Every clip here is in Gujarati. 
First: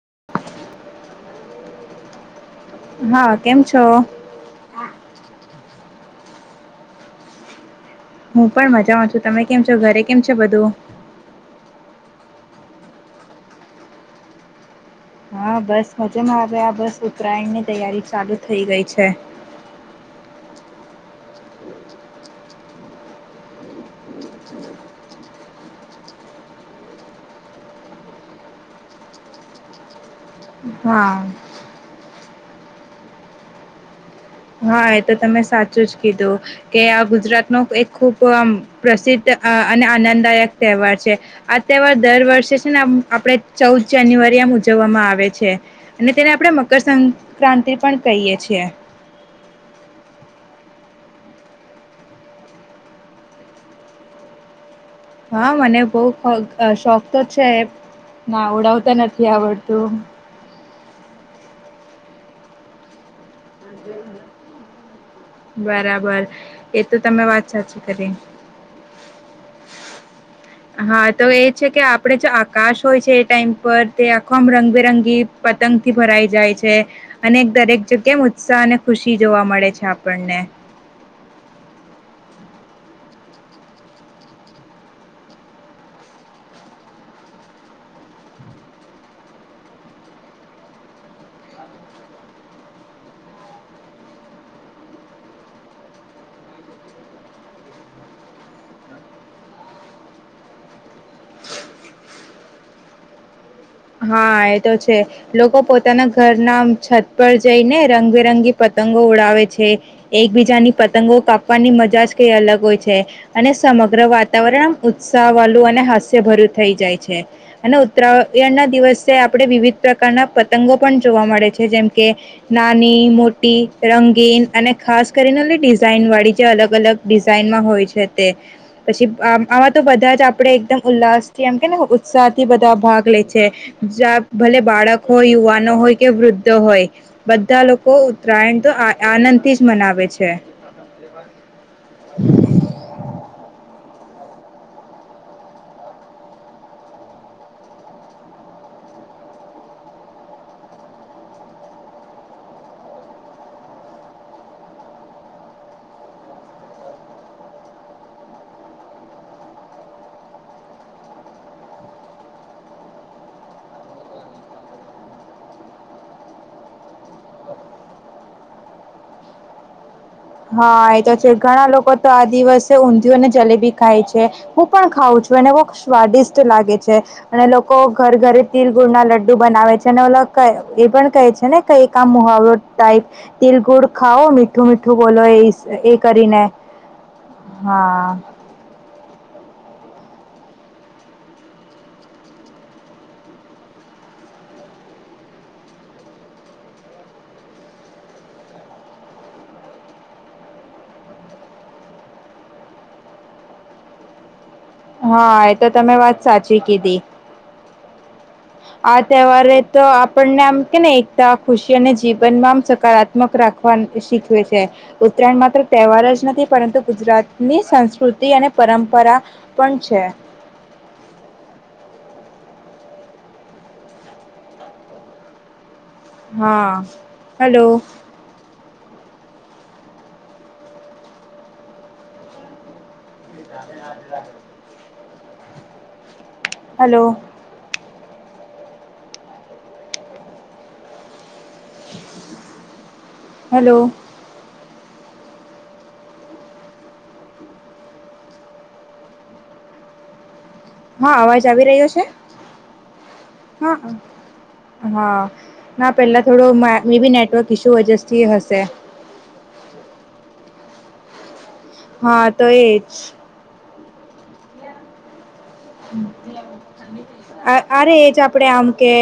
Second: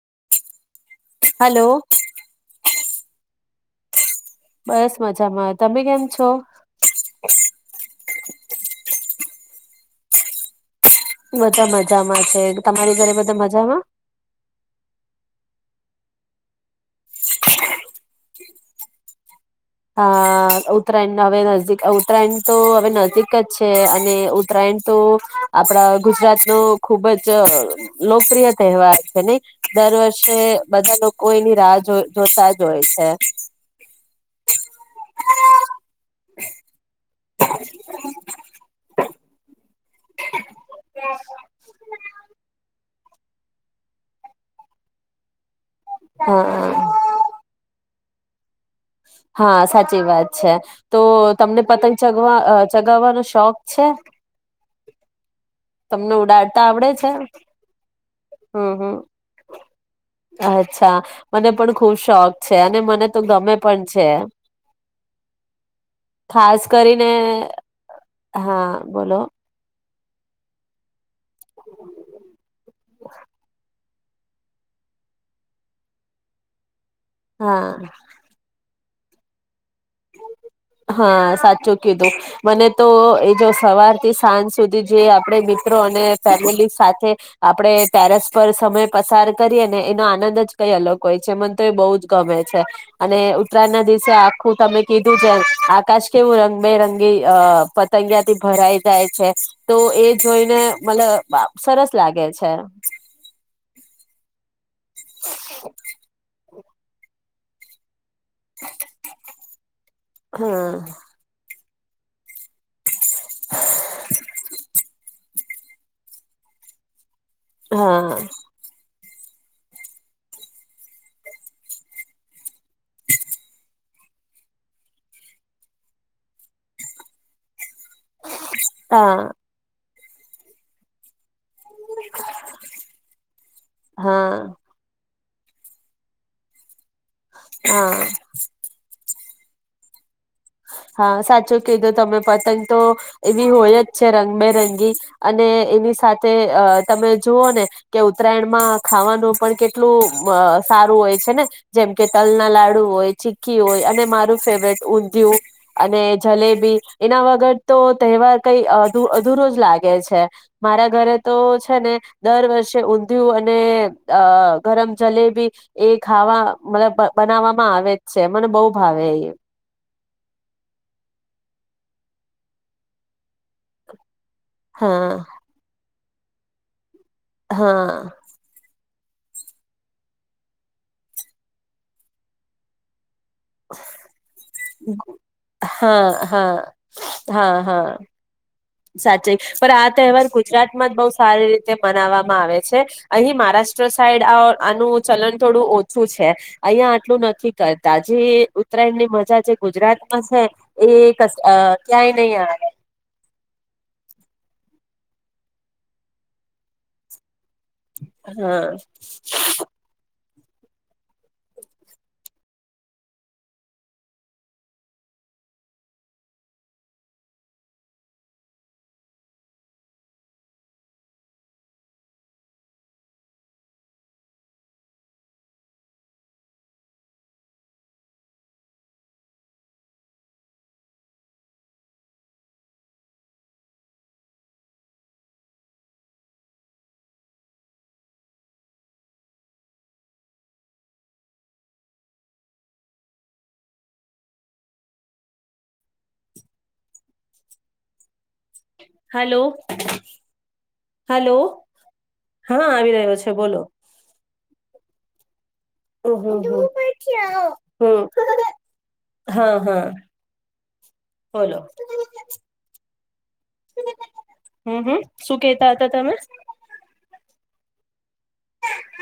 [inaudible] હાલો. હા કેમ છો? બસ મજામાં. તમે કેમ છો? હું પણ મજામાં છું તમે કેમ છો ઘરે કેમ છે બધું? બધા મજામાં છે તમારી ઘરે બધા મજામાં? હા બસ મજામાં આવે આ બસ ઉત્તરાયણની તૈયારી ચાલુ થઇ ગઈ છે. હા ઉત્તરાયણ હવે નક ઉત્તરાયણ તો હવે નજીક જ છે અને ઉત્તરાયણ તો આપડા ગુજરાત નો ખુબ જ લોકપ્રિય તહેવાર છે ને દર વર્ષે બધા હા લોકો એની રાહ જો જોતા જ હોય છે હા એ તો તમે સાચું જ કીધું કે ગુજરાત ન એક ખૂબ પ્રસિદ્ધ અને આનંદદાયક તહેવાર છે આ તહેવાર દર વર્ષે છે ને આ આપણે ચૌદ જાન્યુઆરી આમ ઉજવવામાં આવે છે અને તેને આપણેે હા મકર સંક્રાંતિ પણ કહીએ છીએ હા સાચી વાત છે તો તમને પતંગ ચગ ચગાવવાનો શોખ છે હા મને તમને બહ ઉડાડતા આવડે શોખ તો છે એ ના હમ હમ ઉડાવતા નથી આવડતું અચ્છા મને પણ ખુબ શોખ છે અને મને તો ગમે પણ છે બરાબર ખાસ એ તો કરીને તમે વાત સાચી કરી હા બોલો હા તો એ છે કે આપણે જો આકાશ હોય છે એ ટાઈમ પર તે આખોમાં રંગબેરંગી પતંગથી ભરાઈ જાય છે અને હા દરેક જગ્યા એમ ઉત્સાહ અને ખુશી જોવા મળે છે આપ પને હ સાચું કીધું મને તો એ જો સવારથી સાંજ સુધી જે આપણે મિત્રો અને ફેમિલી સાથે આપણે પેરસ પર સમય પસાર કરીએ ને એનો આનંદ જ કઈ અલગ હોય છે મને તો એ બહુ જ ગમે છે અને ઉત્તરાયણના દિવસે આખું તમે કીધું છે આકાશ કેવું રંગબેરંગી પતંગિયાથી ભરાઈ જાય છે તો એ જોઈને મતલ સરસ લાગે છે હા આ છે લોકો પોતાના ઘરના છત પર જઈને રંગબેરંગી પતંગો ઉડાવે છે એકબીજાની હા પતંગો કાપવાની મજા જાસ અગ અને સમગ્ર વાતાવરણ ઉત્સાહ વા ું અને હાસ્યભર્યું થઈ જાય છે હા ના દિવસે આપણે વિવિધ પ્રકારના પતંગો પણ જોવા મળે છે જેમ કે નાની મોટી રંગીન અને ખાસ કરીને ડિઝાઇન વાળી જે અલગ અલગ ડિઝાઇનમાં હોય છે તે પછી હા આમાં તો બધા જ આપણે એકદમ ઉલ્લાસ થી એમ કેને ઉત્સાહ થી બધા ભાગ લે છે હા ભલે બાળક હો યુવાનો હોય કે વૃદ્ધ હોય બધા લોકો હા ઉત્તરાયણ તો આનંદ થી જ મનાવે છે હા સાચું કીધો તમે પતંગ તો એવી હોય જ છે રંગબેરંગી અને એની સાથે અ તમે જુઓ ને કે ઉત્તરાયણમાં ખાવાનું પણ કેટલું સારું હોય છે ને જેમ કે તલ ના લાડુ હોય ચીકી હોય અને મારું ફેવરેટ ઊંધિયું અને જલેબી એના વગર તો તહેવાર કઈ અધુરો જ લાગે છે મારા ઘરે તો છે ને દર વર્ષે ઊંધિયું અને અ ગરમ જલેબી એ ખાવા મતલબ બનાવવામાં આવે જ છે મને બહુ ભાવે હા એ તો છે ઘણા લોકો તો આ દિવસે ઊંધિયું અને જલેબી ખાય છે હું પણ હા ખાવઉ છું અને સ્વાદિષ્ટ લાગે છે અને લોકો હા ઘર ઘરે તલ ગુળ ના લડ્ડુ બનાવે છે અને ઓલ એ પણ કહે છે ને કઈ આમ મુહાવરો ટાઈપ તિલ ગુડ ખાઓ મીઠ તો ું બોલો એ હા હા કરીને હા સાચી પણ આ તહેવાર ગુજરાતમાં જ બહ સારી રીતે મનાવામાં આવે છે અહીં મહારાષ્ટ્ર સાઈડ આનું ચલન થોડું ઓછું છે અહીંયા આટલું નથી કરતા જે ઉત્તરાયણની મજા જે ગુજરાતમાં છે એ ક્યાંય નહી આવે હા એ તો તમે વાત સાચી કીધી [inaudible] આ તહેવાર તો ણને આમ કેને એકતા ખુશી અને જીવનમાં સકારાત્મક રાખવા શીખવે છે ઉત્તરાયણ માત્ર તહેવાર જ નથી પરંતુ ગુજરાતની સંસ્કૃતિ અને પરંપરા પણ છે હા હલો [inaudible] હલો હલો હલો હા હલો અવાજ આવી રહ્યો છે હા આવી રહ્યો છે બોલો હા હા ના હમ પહેલા થોડો હમ મેીબી નેટવર્ક ઈશ્યુ હમ વથી હશે હા હા બોલો હા તો એજ હમ હમ શું કેતા હતા તમે અ અરે ચ આપ કપડે આમકે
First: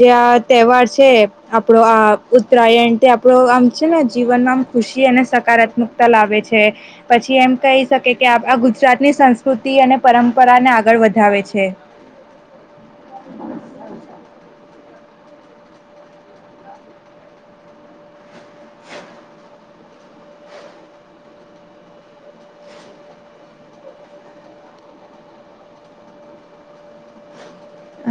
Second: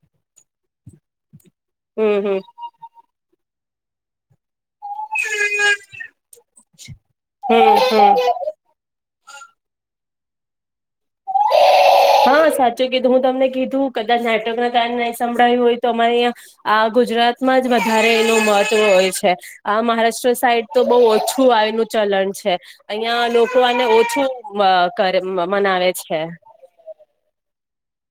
જે આ તહેવાર છે આપડો આ હમ હમ ઉત્તરાયણ તે આપડો આમ છે જી જીવનમાં ખુશી અને સકારાત્મકતા લાવે છે પછી એમ હમ કહી હમ શકે કે આ ગુજરાતની સંસ્કૃતિ અને પરંપરા ને આગળ વધાવે છે હા સાચું કીધું હું તમને કીધું કદાચ નાટવર્ક ના કાર સંભળાય હોય તો અમારે અ ગુજરાત માં જ વધારે એું મહત્વ હોય છે આ મહારાષ્ટ્ર સાઈડ તો બહ ઓછું આવેનું ચલણ છે અહિયાં લોકો આને ઓછું કરે મનાવે છે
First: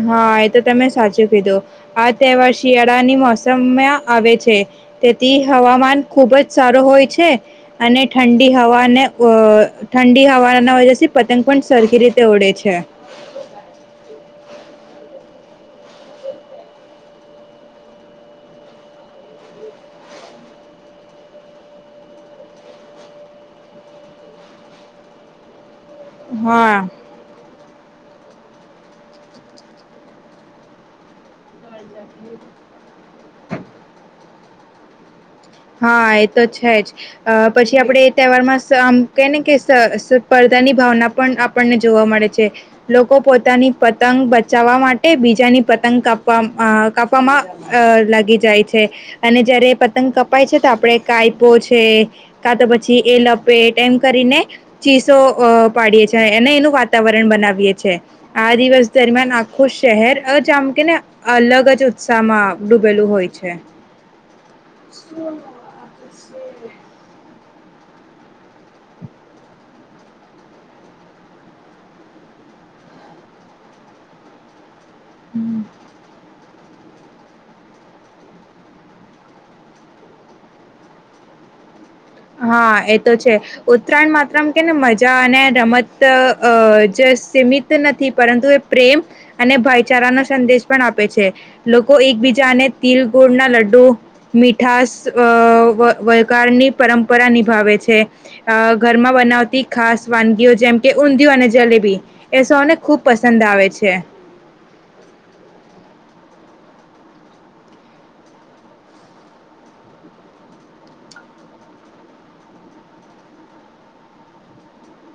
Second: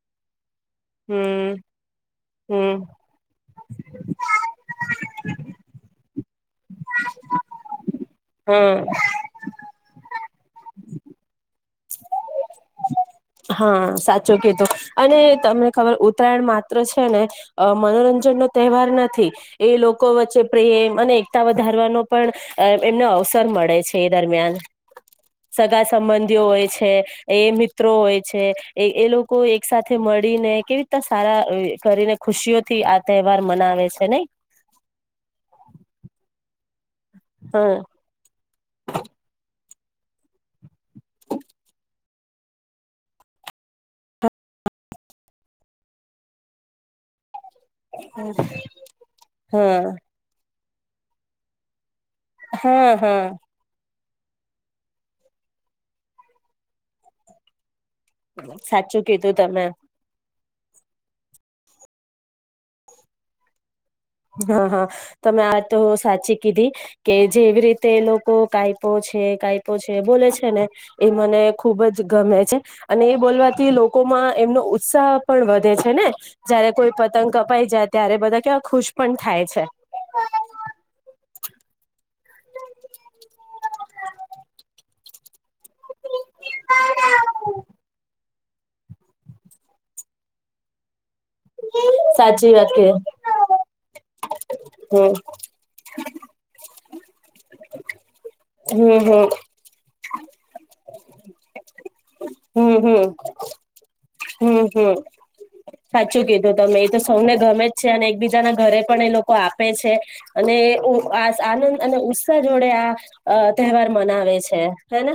હા આ તો તમે સાચું હમ કીધું આ તહેવાર હમ શિયાળાની મોસમમાં આવે છે તેથી હવામાન ખૂબ જ સારો હોય છે અને ઠંડી હવા હ ને અ ઠંડી હવાના વજથી પતંગ પણ સરખી રીતે ઓડે છે હા સાચું કીધું અને તમને ખબર ઉત્તરાયણ માત્ર છે ને મનોરંજન નો તહેવાર નથી એ લોકો વચ્ચે પ્રેમ અને એકતા વધારવાનો પણ એમને અવસર મળે છે એ દરમિયાન સગા સંબંધીઓ હોય હા છે એ મિત્રો હોય છે એ લોકો એક સાથે મળીને કેવી રીના સારા કરીને ખુશીઓથી આ તહેવાર મનાવે છે નને હા એ તો જ છે જ હા પછી આપડે એ તહેવાર માં મ કેને કે સ્પર્ધાની ભાવના પણ આપણને જોવા મળે છે લોકો પોતાની પતંગ બચાવવા માટે બીજાની પતંગ કાપવા કાપવામાં અ લાગી જાય છે અને જયારે હા પતંગ ક છે તો આપડે કાપો છે કા તો હા પછી એ હા લપેટ એમ કરીને ચીસો અ પાડીએ છે અનેને એનું વાતાવરણ બનાવીએ છ છેએ આ દિવસ સાચું કીધું દરમિયાન તમે આખું શહેર જ આમ કે ને અલગ જ ઉત્સાહ માં ડૂબેલું હોય છે હા હા તમે આ તો સાચી કીધી કે જેવી રીતે તે લોકો કાાયપો છે કાપો છે બોલે છે ને એ મને ખુબ જ ગમે છે અને એ બોલવાથી લોકોમાં એમનો ઉત્સાહ પણ વધે છે ને જયારે કોઈ પતંગ કપાઈ જાય ત્યારે બધા કેવા ખુશ પણ થાય છે હા એ તો છે ઉત્તરાયણ માત્રમ કે ને મજા અને રમત અ જે સીમિત નથી પરંતુ એ પ્રેમ અને ભાઈચારા નો સંદેશ પણ આપે છે લોકો સાચી એકબીજાને વાત કે તિલ ગુળના લડ્ડુ મીઠશ હમ વલગની પરંપરા નિભાવે છે અ હમ ઘરમાં હમ બનાવતી ખાસ વાનગીઓ જેમ કે ઊંધિય અને જલેબી એ સૌને હમ ખુબ હમ પસંદ આવે છે હમ હમ સાચું કીધું તમે એ તો સૌને ગમે જ છે અને એકબીજાના ઘરે પણ એ લોકો આપે છે અને આ આનંદ અને ઉત્સાહ જોડે આ તહેવાર મનાવે છે હેને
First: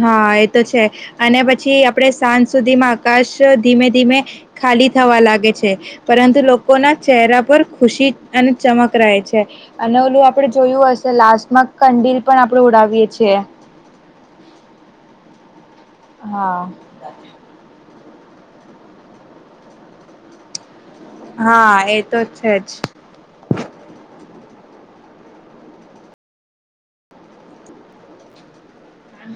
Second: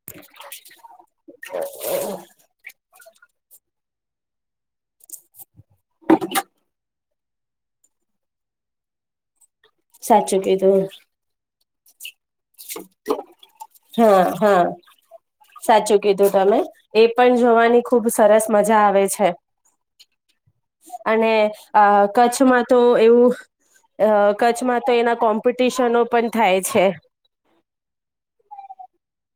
હા એ તો છે અને પછી આપડે સાંજ સુધીમાં આકાશ ધીમે ધીમે ખાલી થવા લાગે છે છે પરંતુ લોકોના ચહેરા પર ખુશી અને ચમક રહે છે અને ઓલું સાચું આપડે કીધું જોયું હશે લાસ્ટમાં કં પણ આપડણે ઉડાવીએ છીએ હા હા સાચું કીધું તમે હા એ પણ જોવાની ખુબ સરસ મજા આવે છે અને હા એ તો છે કચ્છમાં તો જ એવું અ કચ્છમાં તો એના કોમ્પિટિશનો પણ થાય છે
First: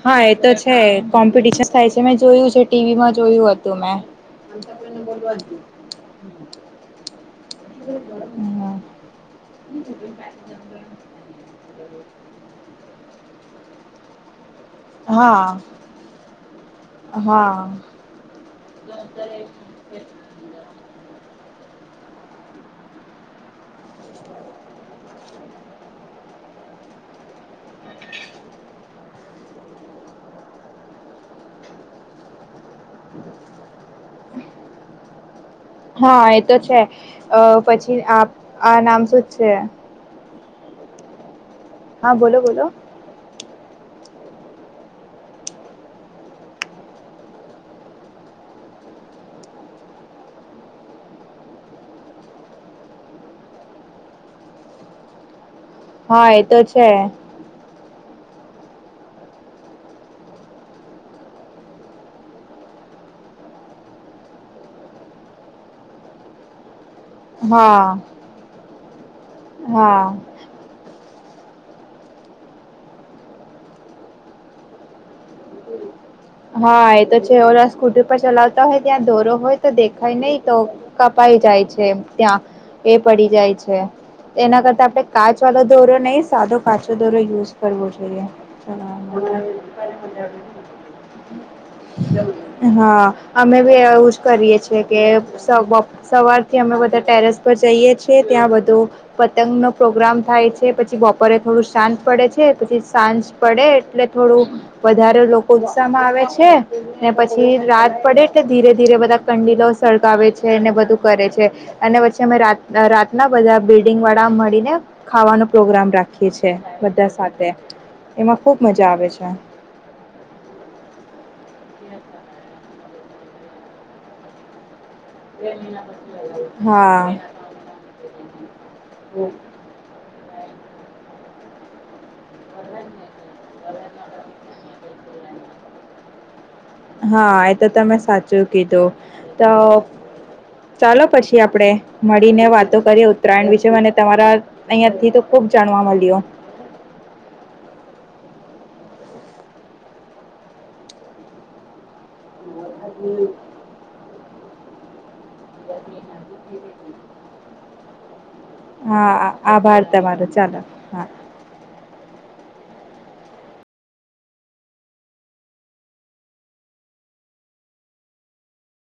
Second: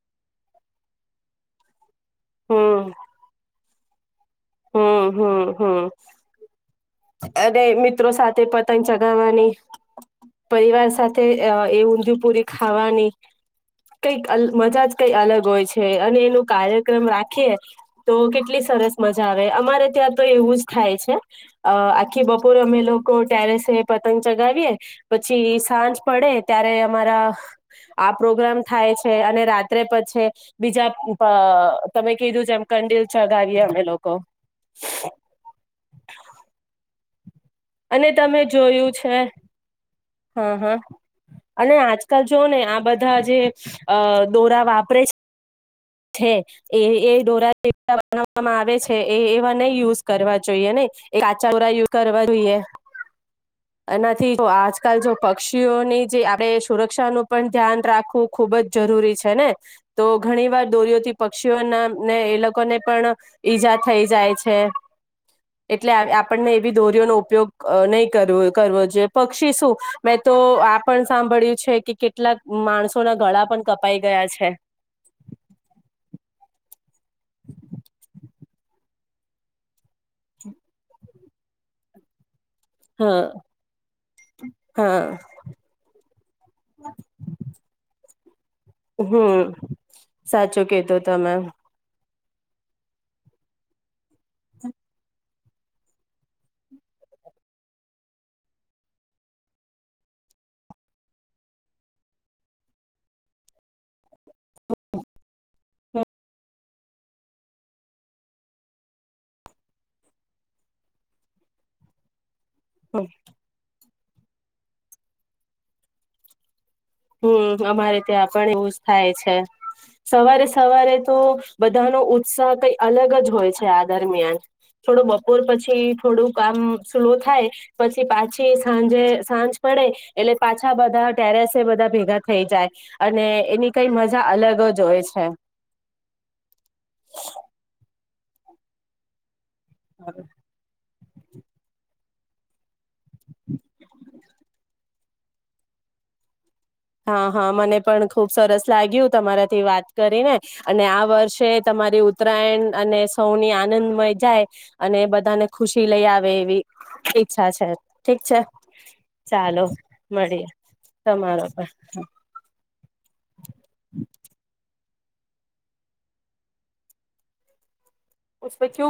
હા એ તો છે કોમ્પિટિશન થાય છે જે મેં જોયું છે હમ ટીવીમાં જોયું હતું તો મેં હમ હમ હમ અને મિત્રો સાથે પતંગ ચગાવવાની પરિવાર સાથે એ ઊંધિયું પૂરે ખાવાની કઈક મજા જ કઈ હા અલગ હોય છે અને એનું કાર્યક્રમ હા રાખીએ તો કેટલી સરસ મજા મજ આવે અમારે ત્યાં તો એવું જ થાય છે અ આખી બપોરે અમે લોકો ત્યારે છે પતંગ ચગાવીએ પછી સાંજ પડે ત્યારે અમારા આ પ્રોગ્રામ થાય છે અને રાત્રે પછી બીજા તમે કીધું જેમ કંડિલ ચગાવીએ અમે લોકો હા એ તો છે અ પછી અને આ તમે આ જોયું નામ શું જ છે હા હા અને હા આજકાલ બોલો જોઓ ને બોલો આ બધા જે દોરા વાપરે છે છે એ એ દોરા બનાવવામાં આવે છે એ એવા નહી યુઝ કરવા જોઈએ નને એ કાચા ઓરા યુ કરવા જોઈએ એનાથી આજકાલ જો પક્ષીઓની જે હા એ તો આપણે છે સુરક્ષા નું પણ ધ્યાન રાખું ખૂબ જ જરૂરી છે ને તો ઘણી વાર દોરીઓથી પક્ષીઓને એ લોકોને પણ ઈજા થઈ જાય છે એટલે આપણને એવી દોરીઓ નો ઉપયોગ હા નહી કર કરવો જોઈએ પક્ષી શું હા મેં તો આ સાંભળ્યું છે કે કેટલાક માણસો ના ગળા પણ કપાઈ ગયા છે હા સ્કૂટી પર ચલા તો ત્યાં દોરો હોય તો દેખાય નહીં તો કપાઈ જાય છે ત્યાં એ હા પડી જાય છે એના કરતા આપડે હા કાચ વાળો દોરો નય સાદો કાચો દોરો યુઝ કરવો જોઈએ. હમ [inaudible] સાચું કીધું તમે હા અમે બી એવું જ કરીએ છે કે સવારથી અમે બધા ટેરેસ પર જઈએ છીએ ત્યાં બધો પતંગનો પ્રોગ્રામ થાય છે પછી બપોરે થોડું શાંત પડે છે પછી સાંજ પડે એટલે થોડું વધારે લોકો તમ આવે છે ને પછી રાત પડે એટલે ધીરે ધીરે બધા કંડીલો સળગાવે છે ને બધું કરે છે અને પછી અમે રા રાતના બધા બેડ વાળા મળીને ખાવાનો પ્રોગ્રામ રાખીએ છે. બધા સાથે હમ અમારે ત્યાં એમાં પણ ખુબ એવું જ મજા આવે થાય છે. સવારે સવારે તો બધાનો ઉત્સાહ કઈ અલગ જ હોય છે આ દરમિયાન થોડો બપોર પછી થોડું કામ હા સ્લો થાય પછી પાછી સાંજે સાંજ પડે એટલે પાછા બધા ટેરેસ બધા ભેગા થઈ જાય અને એની કઈ મજા અલગ જ હોય છે. હા એ તો તમે સાચું કીધું તો ચાલો પછી આપણેે મળીને વાતો કરીએ ઉત્તરાયણ વિશે મને તમારા અહિયાંથી તો ખુબ જાણવા મલયુ હા હા મને પણ ખુબ સરસ લાગ્યું તમારાથી વાત કરીને અને આ વર્ષે તમારી ઉત્તરાયણ અને સૌની આનંદમય જાય અને બધાને ખુશી લઈ આવે એવી છા છે ઠીક છે. હા ચાલો આભાર તમારો મળીએ ચાલો હા તમારો [inaudible] [inaudible]